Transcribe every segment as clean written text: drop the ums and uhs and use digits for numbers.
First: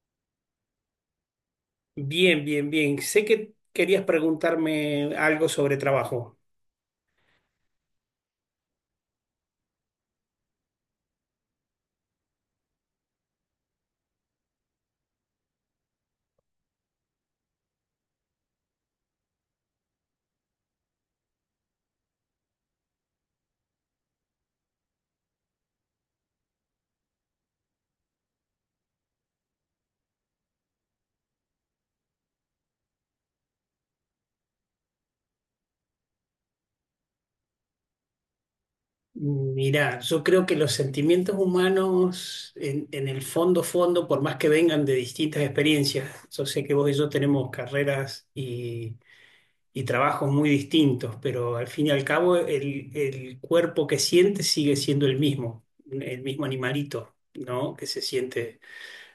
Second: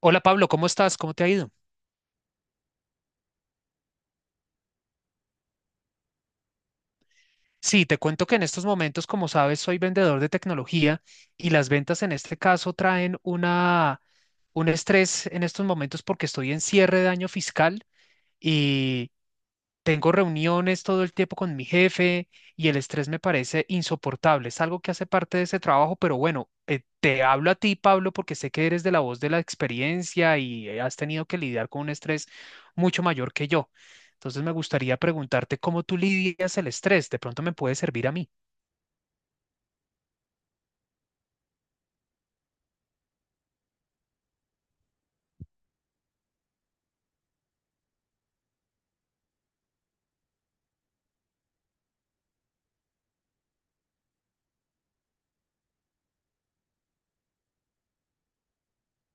Hola Pablo, ¿cómo estás? ¿Cómo te ha ido? Bien, bien, bien. Sé que querías preguntarme algo sobre trabajo. Sí, te cuento que en estos momentos, como sabes, soy vendedor de tecnología y las ventas en este caso traen un estrés en estos momentos porque estoy en cierre de año fiscal. Tengo reuniones todo el tiempo con mi jefe y el estrés me parece insoportable. Es algo que hace parte de ese trabajo, pero bueno, te hablo a ti, Pablo, porque sé que eres de la voz de la experiencia y has tenido que lidiar con un estrés mucho mayor que yo. Entonces me gustaría preguntarte cómo tú lidias el estrés. De pronto me puede servir a mí. Mirá, yo creo que los sentimientos humanos, en el fondo, por más que vengan de distintas experiencias, yo sé que vos y yo tenemos carreras y trabajos muy distintos, pero al fin y al cabo el cuerpo que siente sigue siendo el mismo animalito, ¿no? Que se siente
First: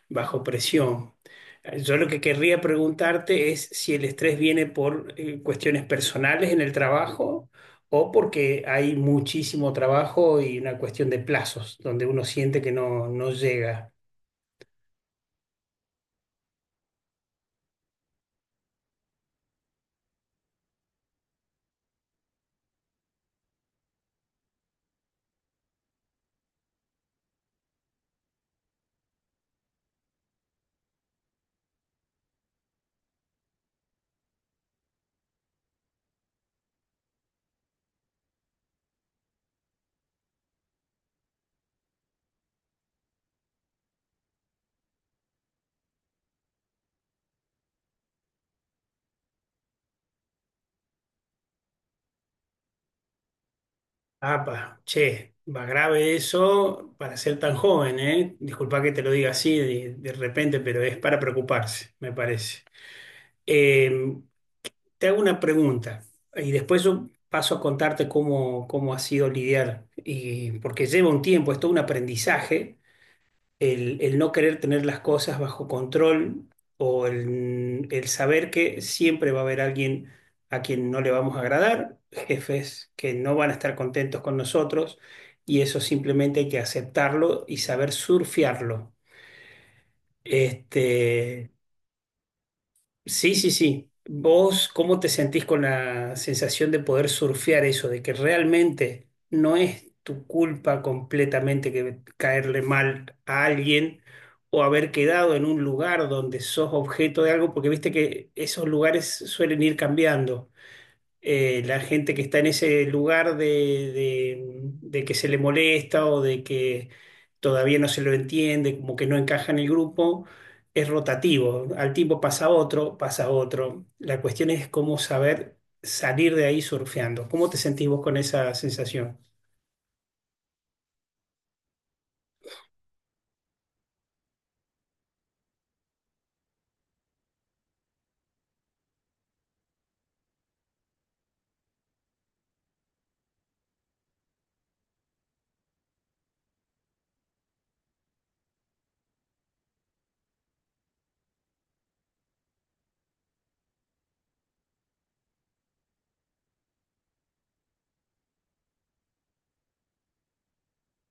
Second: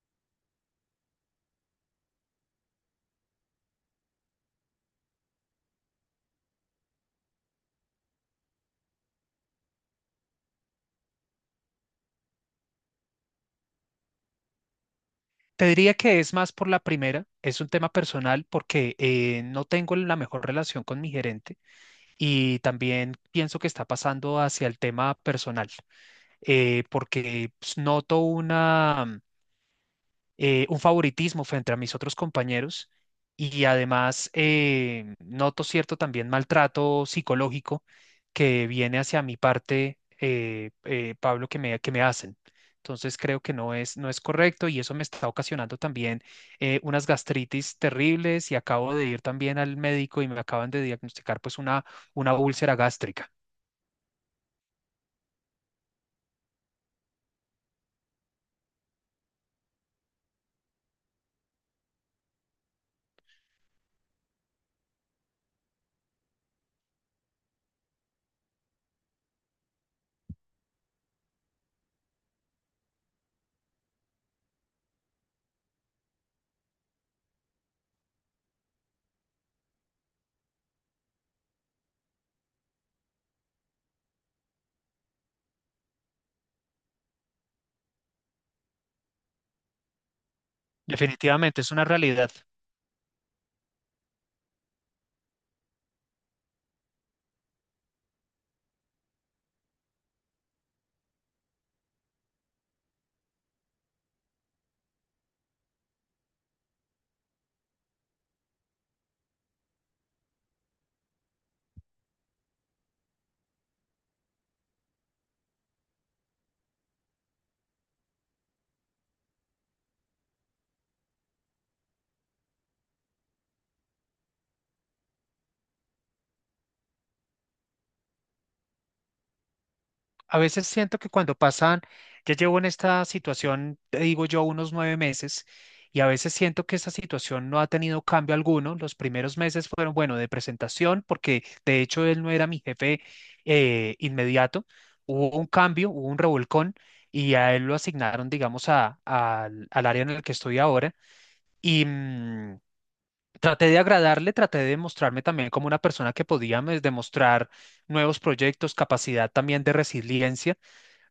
bajo presión. Yo lo que querría preguntarte es si el estrés viene por cuestiones personales en el trabajo, o porque hay muchísimo trabajo y una cuestión de plazos, donde uno siente que no llega. Te diría que es más por la primera, es un tema personal porque no tengo la mejor relación con mi gerente y también pienso que está pasando hacia el tema personal. Porque pues, noto un favoritismo frente a mis otros compañeros, y además noto cierto también maltrato psicológico que viene hacia mi parte, Pablo, que me hacen. Entonces creo que no es correcto, y eso me está ocasionando también unas gastritis terribles, y acabo de ir también al médico y me acaban de diagnosticar pues una úlcera gástrica. Apa, che, va grave eso para ser tan joven, ¿eh? Disculpa que te lo diga así de repente, pero es para preocuparse, me parece. Eh, Te hago una pregunta, y después yo paso a contarte cómo, cómo ha sido lidiar, y, porque lleva un tiempo, es todo un aprendizaje, el no querer tener las cosas bajo control, o el saber que siempre va a haber alguien a quien no le vamos a agradar, jefes que no van a estar contentos con nosotros, y eso simplemente hay que aceptarlo y saber surfearlo. Este, Definitivamente es una realidad. sí, sí, sí. ¿Vos cómo te sentís con la sensación de poder surfear eso, de que realmente no es tu culpa completamente, que caerle mal a alguien o haber quedado en un lugar donde sos objeto de algo? Porque viste que esos lugares suelen ir cambiando, la gente que está en ese lugar de, de- de que se le molesta, o de que todavía no se lo entiende, como que no encaja en el grupo, es rotativo. Al tiempo pasa otro, pasa otro. La cuestión es cómo saber salir de ahí surfeando. ¿Cómo te sentís vos con esa sensación? A veces siento que ya llevo en esta situación, te digo yo, unos 9 meses, y a veces siento que esa situación no ha tenido cambio alguno. Los primeros meses fueron, bueno, de presentación, porque de hecho él no era mi jefe inmediato. Hubo un cambio, hubo un revolcón, y a él lo asignaron, digamos, al al área en el que estoy ahora. Y traté de agradarle, traté de mostrarme también como una persona que podía demostrar nuevos proyectos, capacidad también de resiliencia,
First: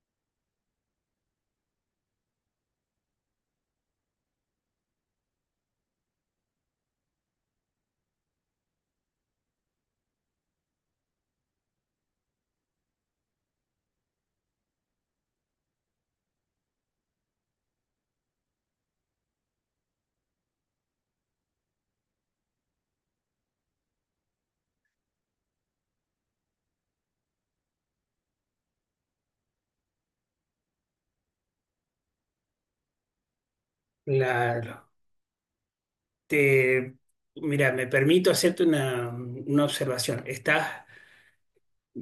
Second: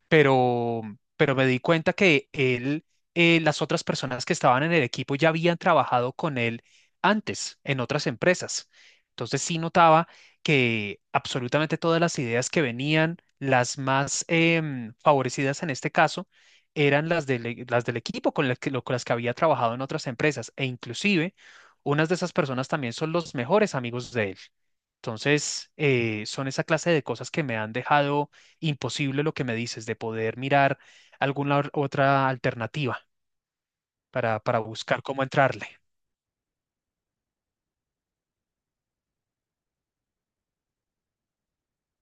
pero, pero me di cuenta que las otras personas que estaban en el equipo ya habían trabajado con él antes en otras empresas. Entonces sí notaba que absolutamente todas las ideas que venían, las más favorecidas en este caso, eran las del equipo con las que había trabajado en otras empresas, e inclusive unas de esas personas también son los mejores amigos de él. Entonces, son esa clase de cosas que me han dejado imposible lo que me dices, de poder mirar otra alternativa para Claro. buscar cómo entrarle. Te, mira, me permito hacerte una observación. Estás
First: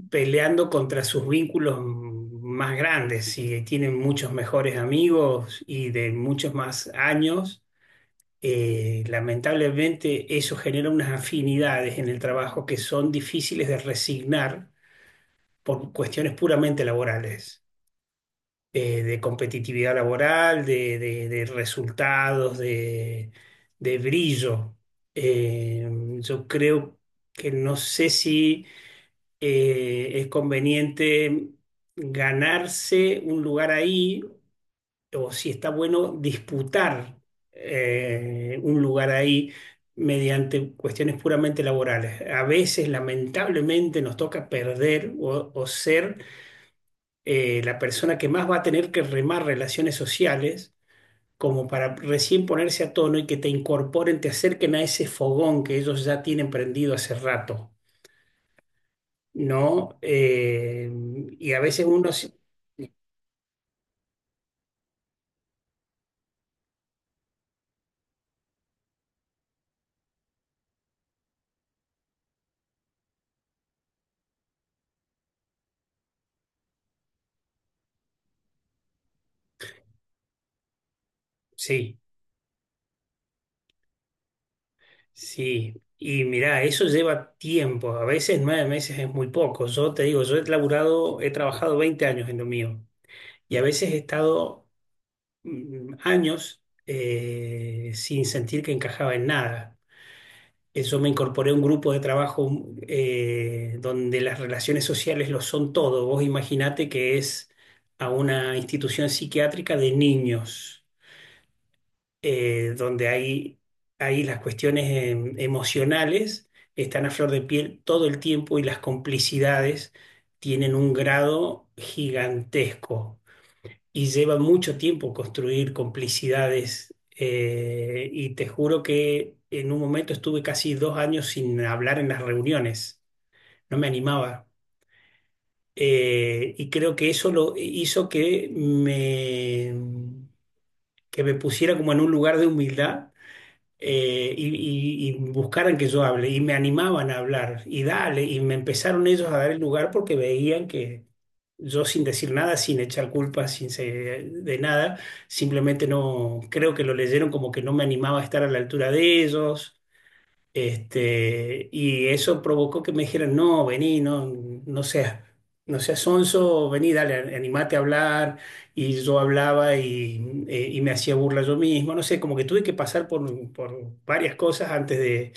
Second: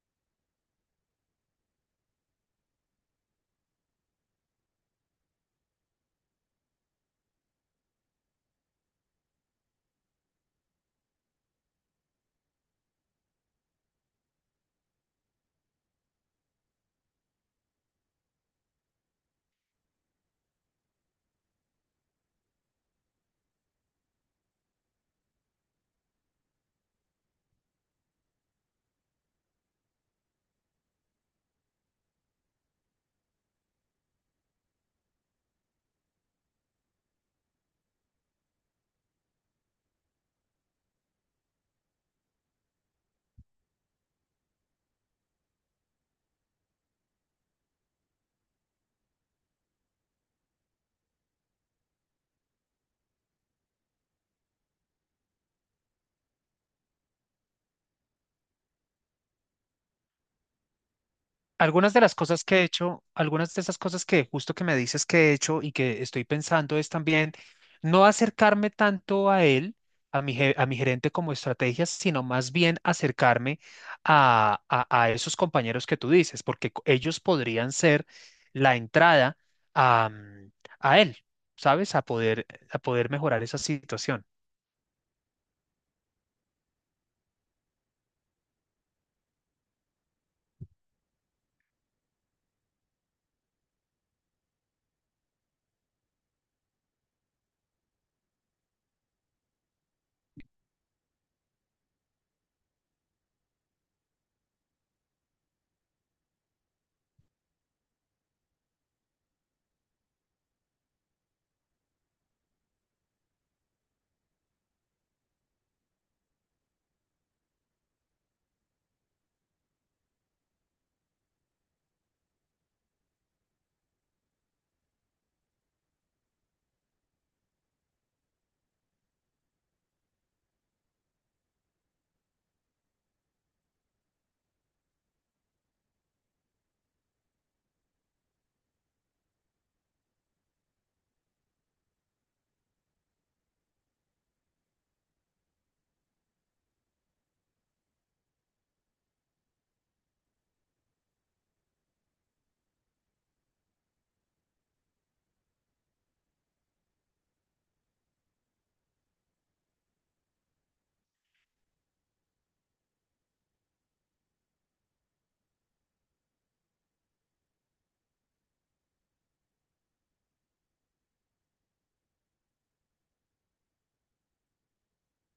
peleando contra sus vínculos más grandes, y tienen muchos mejores amigos y de muchos más años. Lamentablemente eso genera unas afinidades en el trabajo que son difíciles de resignar por cuestiones puramente laborales, de competitividad laboral, de, de resultados, de brillo. Eh, yo creo que no sé si es conveniente ganarse un lugar ahí, o si está bueno disputar un lugar ahí mediante cuestiones puramente laborales. A veces, lamentablemente, nos toca perder, o ser la persona que más va a tener que remar relaciones sociales, como para recién ponerse a tono y que te incorporen, te acerquen a ese fogón que ellos ya tienen prendido hace rato, ¿no? Y a veces Algunas de uno, las cosas que he hecho, algunas de esas cosas que justo que me dices que he hecho y que estoy pensando es también no acercarme tanto a él, a mi gerente como estrategias, sino más bien acercarme a esos compañeros que tú dices, porque ellos podrían ser la entrada a, mm, a él, ¿sabes? sí, A poder mejorar esa situación. sí. Y mirá, eso lleva tiempo. A veces 9 meses es muy poco. Yo te digo, yo he laburado, he trabajado 20 años en lo mío. Y a veces he estado años sin sentir que encajaba en nada. Yo me incorporé a un grupo de trabajo, donde las relaciones sociales lo son todo. Vos imaginate que es a una institución psiquiátrica de niños, donde hay, ahí las cuestiones emocionales están a flor de piel todo el tiempo, y las complicidades tienen un grado gigantesco, y lleva mucho tiempo construir complicidades, y te juro que en un momento estuve casi 2 años sin hablar en las reuniones, no me animaba. Y creo que eso lo hizo que que me pusiera como en un lugar de humildad, eh, y, y buscaran que yo hable, y me animaban a hablar y dale, y me empezaron ellos a dar el lugar porque veían que yo, sin decir nada, sin echar culpas, sin se- de nada, simplemente no, creo que lo leyeron como que no me animaba a estar a la altura de ellos. Este, y eso provocó que me dijeran, no, vení, no seas, no seas sonso, vení, dale, animate a hablar. Y yo hablaba, y me hacía burla yo mismo, no sé, como que tuve que pasar por varias cosas antes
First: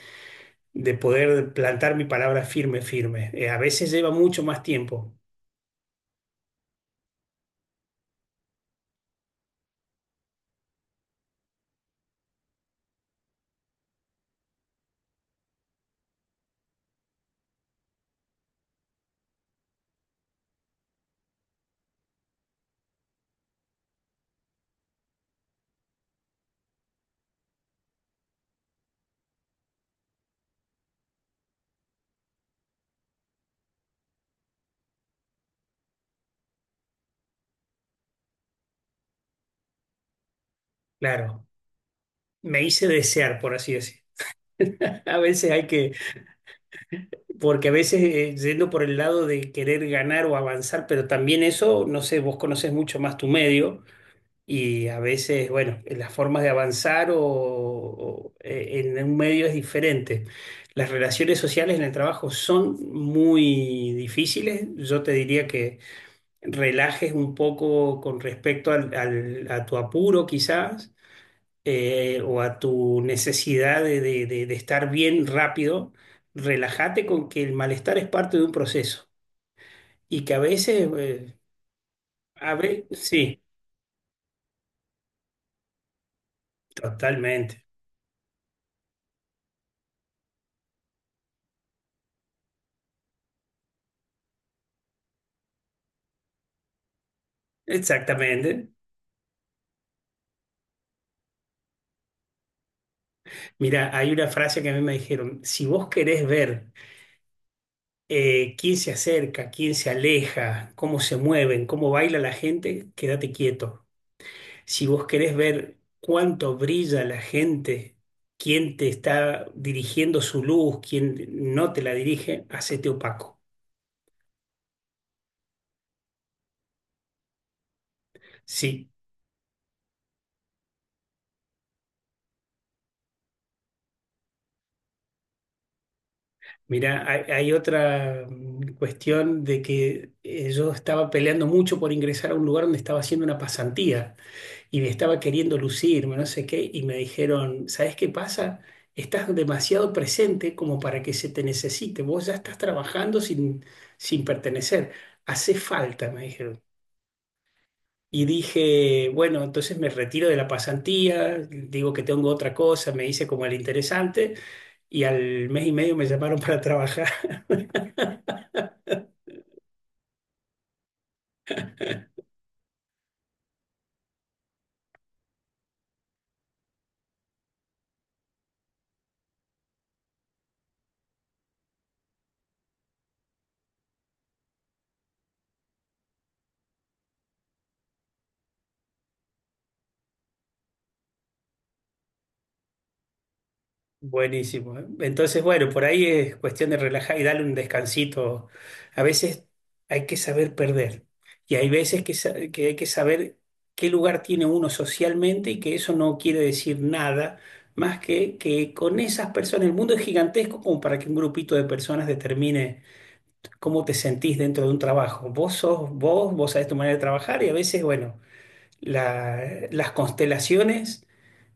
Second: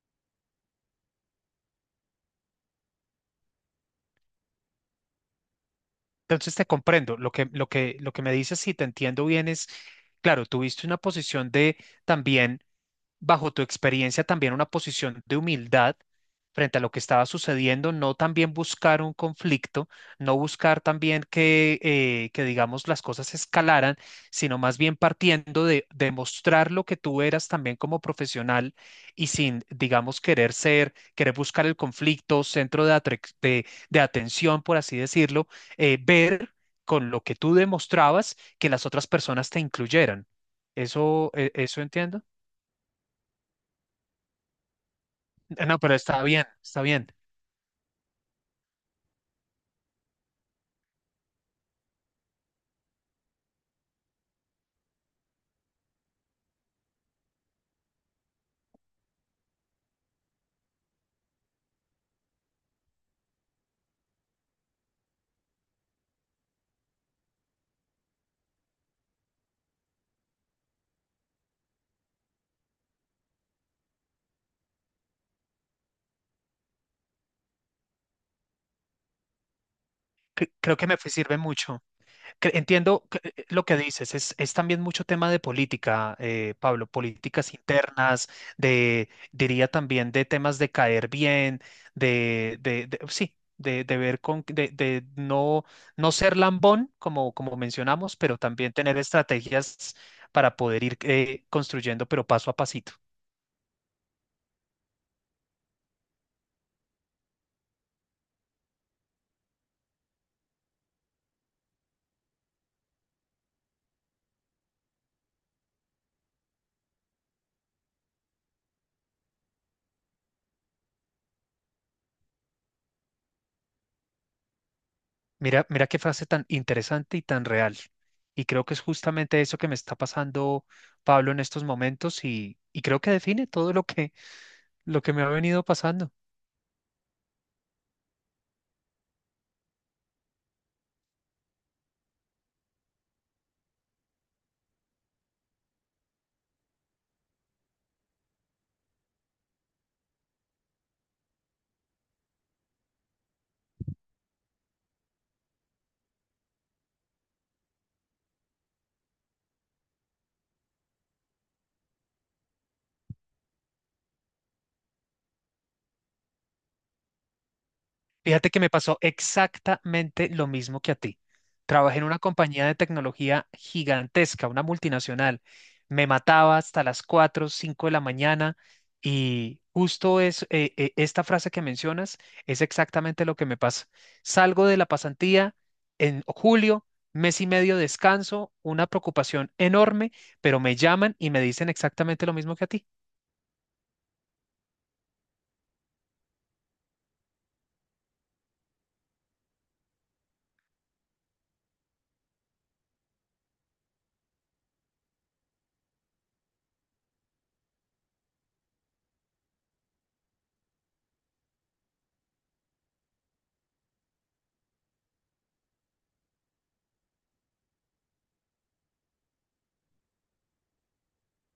de poder plantar mi palabra firme, firme. A veces lleva mucho más tiempo, Entonces te comprendo. Lo que me dices, si te entiendo bien, es, claro, tuviste una posición de también, bajo tu experiencia, también una posición de humildad frente a lo que estaba sucediendo, no también buscar un conflicto, no buscar también que digamos, las cosas escalaran, sino más bien partiendo de demostrar lo que tú eras también como profesional y sin, digamos, querer buscar el conflicto, centro de atención, por así decirlo, ver con lo que tú demostrabas que las otras personas te incluyeran. ¿Eso, claro. Eso entiendo? Me hice desear, por así decir. A veces hay No, que, pero está bien, está bien. porque a veces yendo por el lado de querer ganar o avanzar, pero también eso, no sé, vos conoces mucho más tu medio. Y a veces, bueno, las formas de avanzar, en un medio es diferente. Las relaciones sociales en el trabajo son muy difíciles. Yo te diría que relajes un poco con respecto a tu apuro, quizás o a tu necesidad de, de estar bien rápido. Relájate con que el malestar es parte de un proceso, y que a Creo que veces, sirve mucho. Cre- a ver, Entiendo que- sí, eh, lo que dices. Es también mucho tema de política, Pablo, políticas totalmente, internas, diría también de temas de caer bien, sí, de ver de no, no ser lambón, como, como mencionamos, pero también exactamente. tener estrategias para poder ir construyendo, pero paso a pasito. Mira, hay una frase que a mí me dijeron: si vos querés ver quién se acerca, quién se aleja, cómo se mueven, cómo baila la gente, quédate quieto. Si vos querés ver cuánto brilla la gente, quién te está dirigiendo su luz, quién no te la dirige, hacete opaco. Mira, mira qué frase tan interesante y tan real. Y creo que es Sí, justamente eso que me está pasando, Pablo, en estos momentos, y creo que define todo lo que me ha venido pasando. mira, hay otra, cuestión de que yo estaba peleando mucho por ingresar a un lugar donde estaba haciendo una pasantía, y me estaba queriendo lucirme, no sé qué, y me dijeron, ¿sabes qué pasa? Estás demasiado presente como para que se te necesite, vos ya estás trabajando sin pertenecer, hace falta, me dijeron. Y dije, bueno, entonces me retiro de la pasantía, digo que tengo otra cosa, me hice como el interesante, y al mes y medio me llamaron para trabajar. Fíjate que me pasó exactamente lo mismo que a ti. Trabajé en una compañía de tecnología gigantesca, una multinacional. Me mataba hasta las 4, 5 de la mañana, y justo es esta frase que mencionas es exactamente lo que me pasa. Salgo de la pasantía en julio, mes y medio descanso, una preocupación enorme, pero me llaman y me dicen exactamente lo mismo que a ti. Buenísimo, ¿eh? Entonces, bueno, por ahí es cuestión de relajar y darle un descansito. A veces hay que saber perder, y hay veces que, que hay que saber qué lugar tiene uno socialmente, y que eso no quiere decir nada más que con esas personas, el mundo es gigantesco como para que un grupito de personas determine cómo te sentís dentro de un trabajo. Vos sos vos, vos sabés tu manera de trabajar, y a veces, bueno. Las constelaciones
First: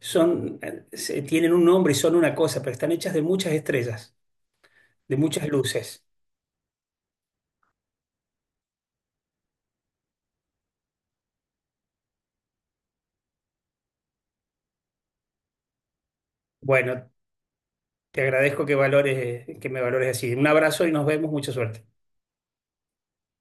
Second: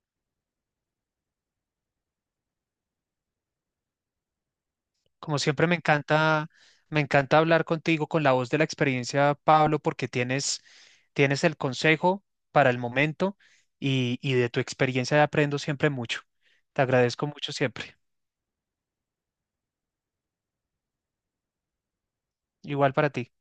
son, tienen un nombre y son una cosa, pero están hechas de muchas estrellas, de Como muchas siempre, luces. Me encanta hablar contigo con la voz de la experiencia, Pablo, porque tienes el consejo para el momento, y de tu experiencia aprendo siempre mucho. Te Bueno, agradezco mucho siempre. te agradezco que valores, que me valores así. Un abrazo y nos vemos. Mucha suerte. Igual para ti.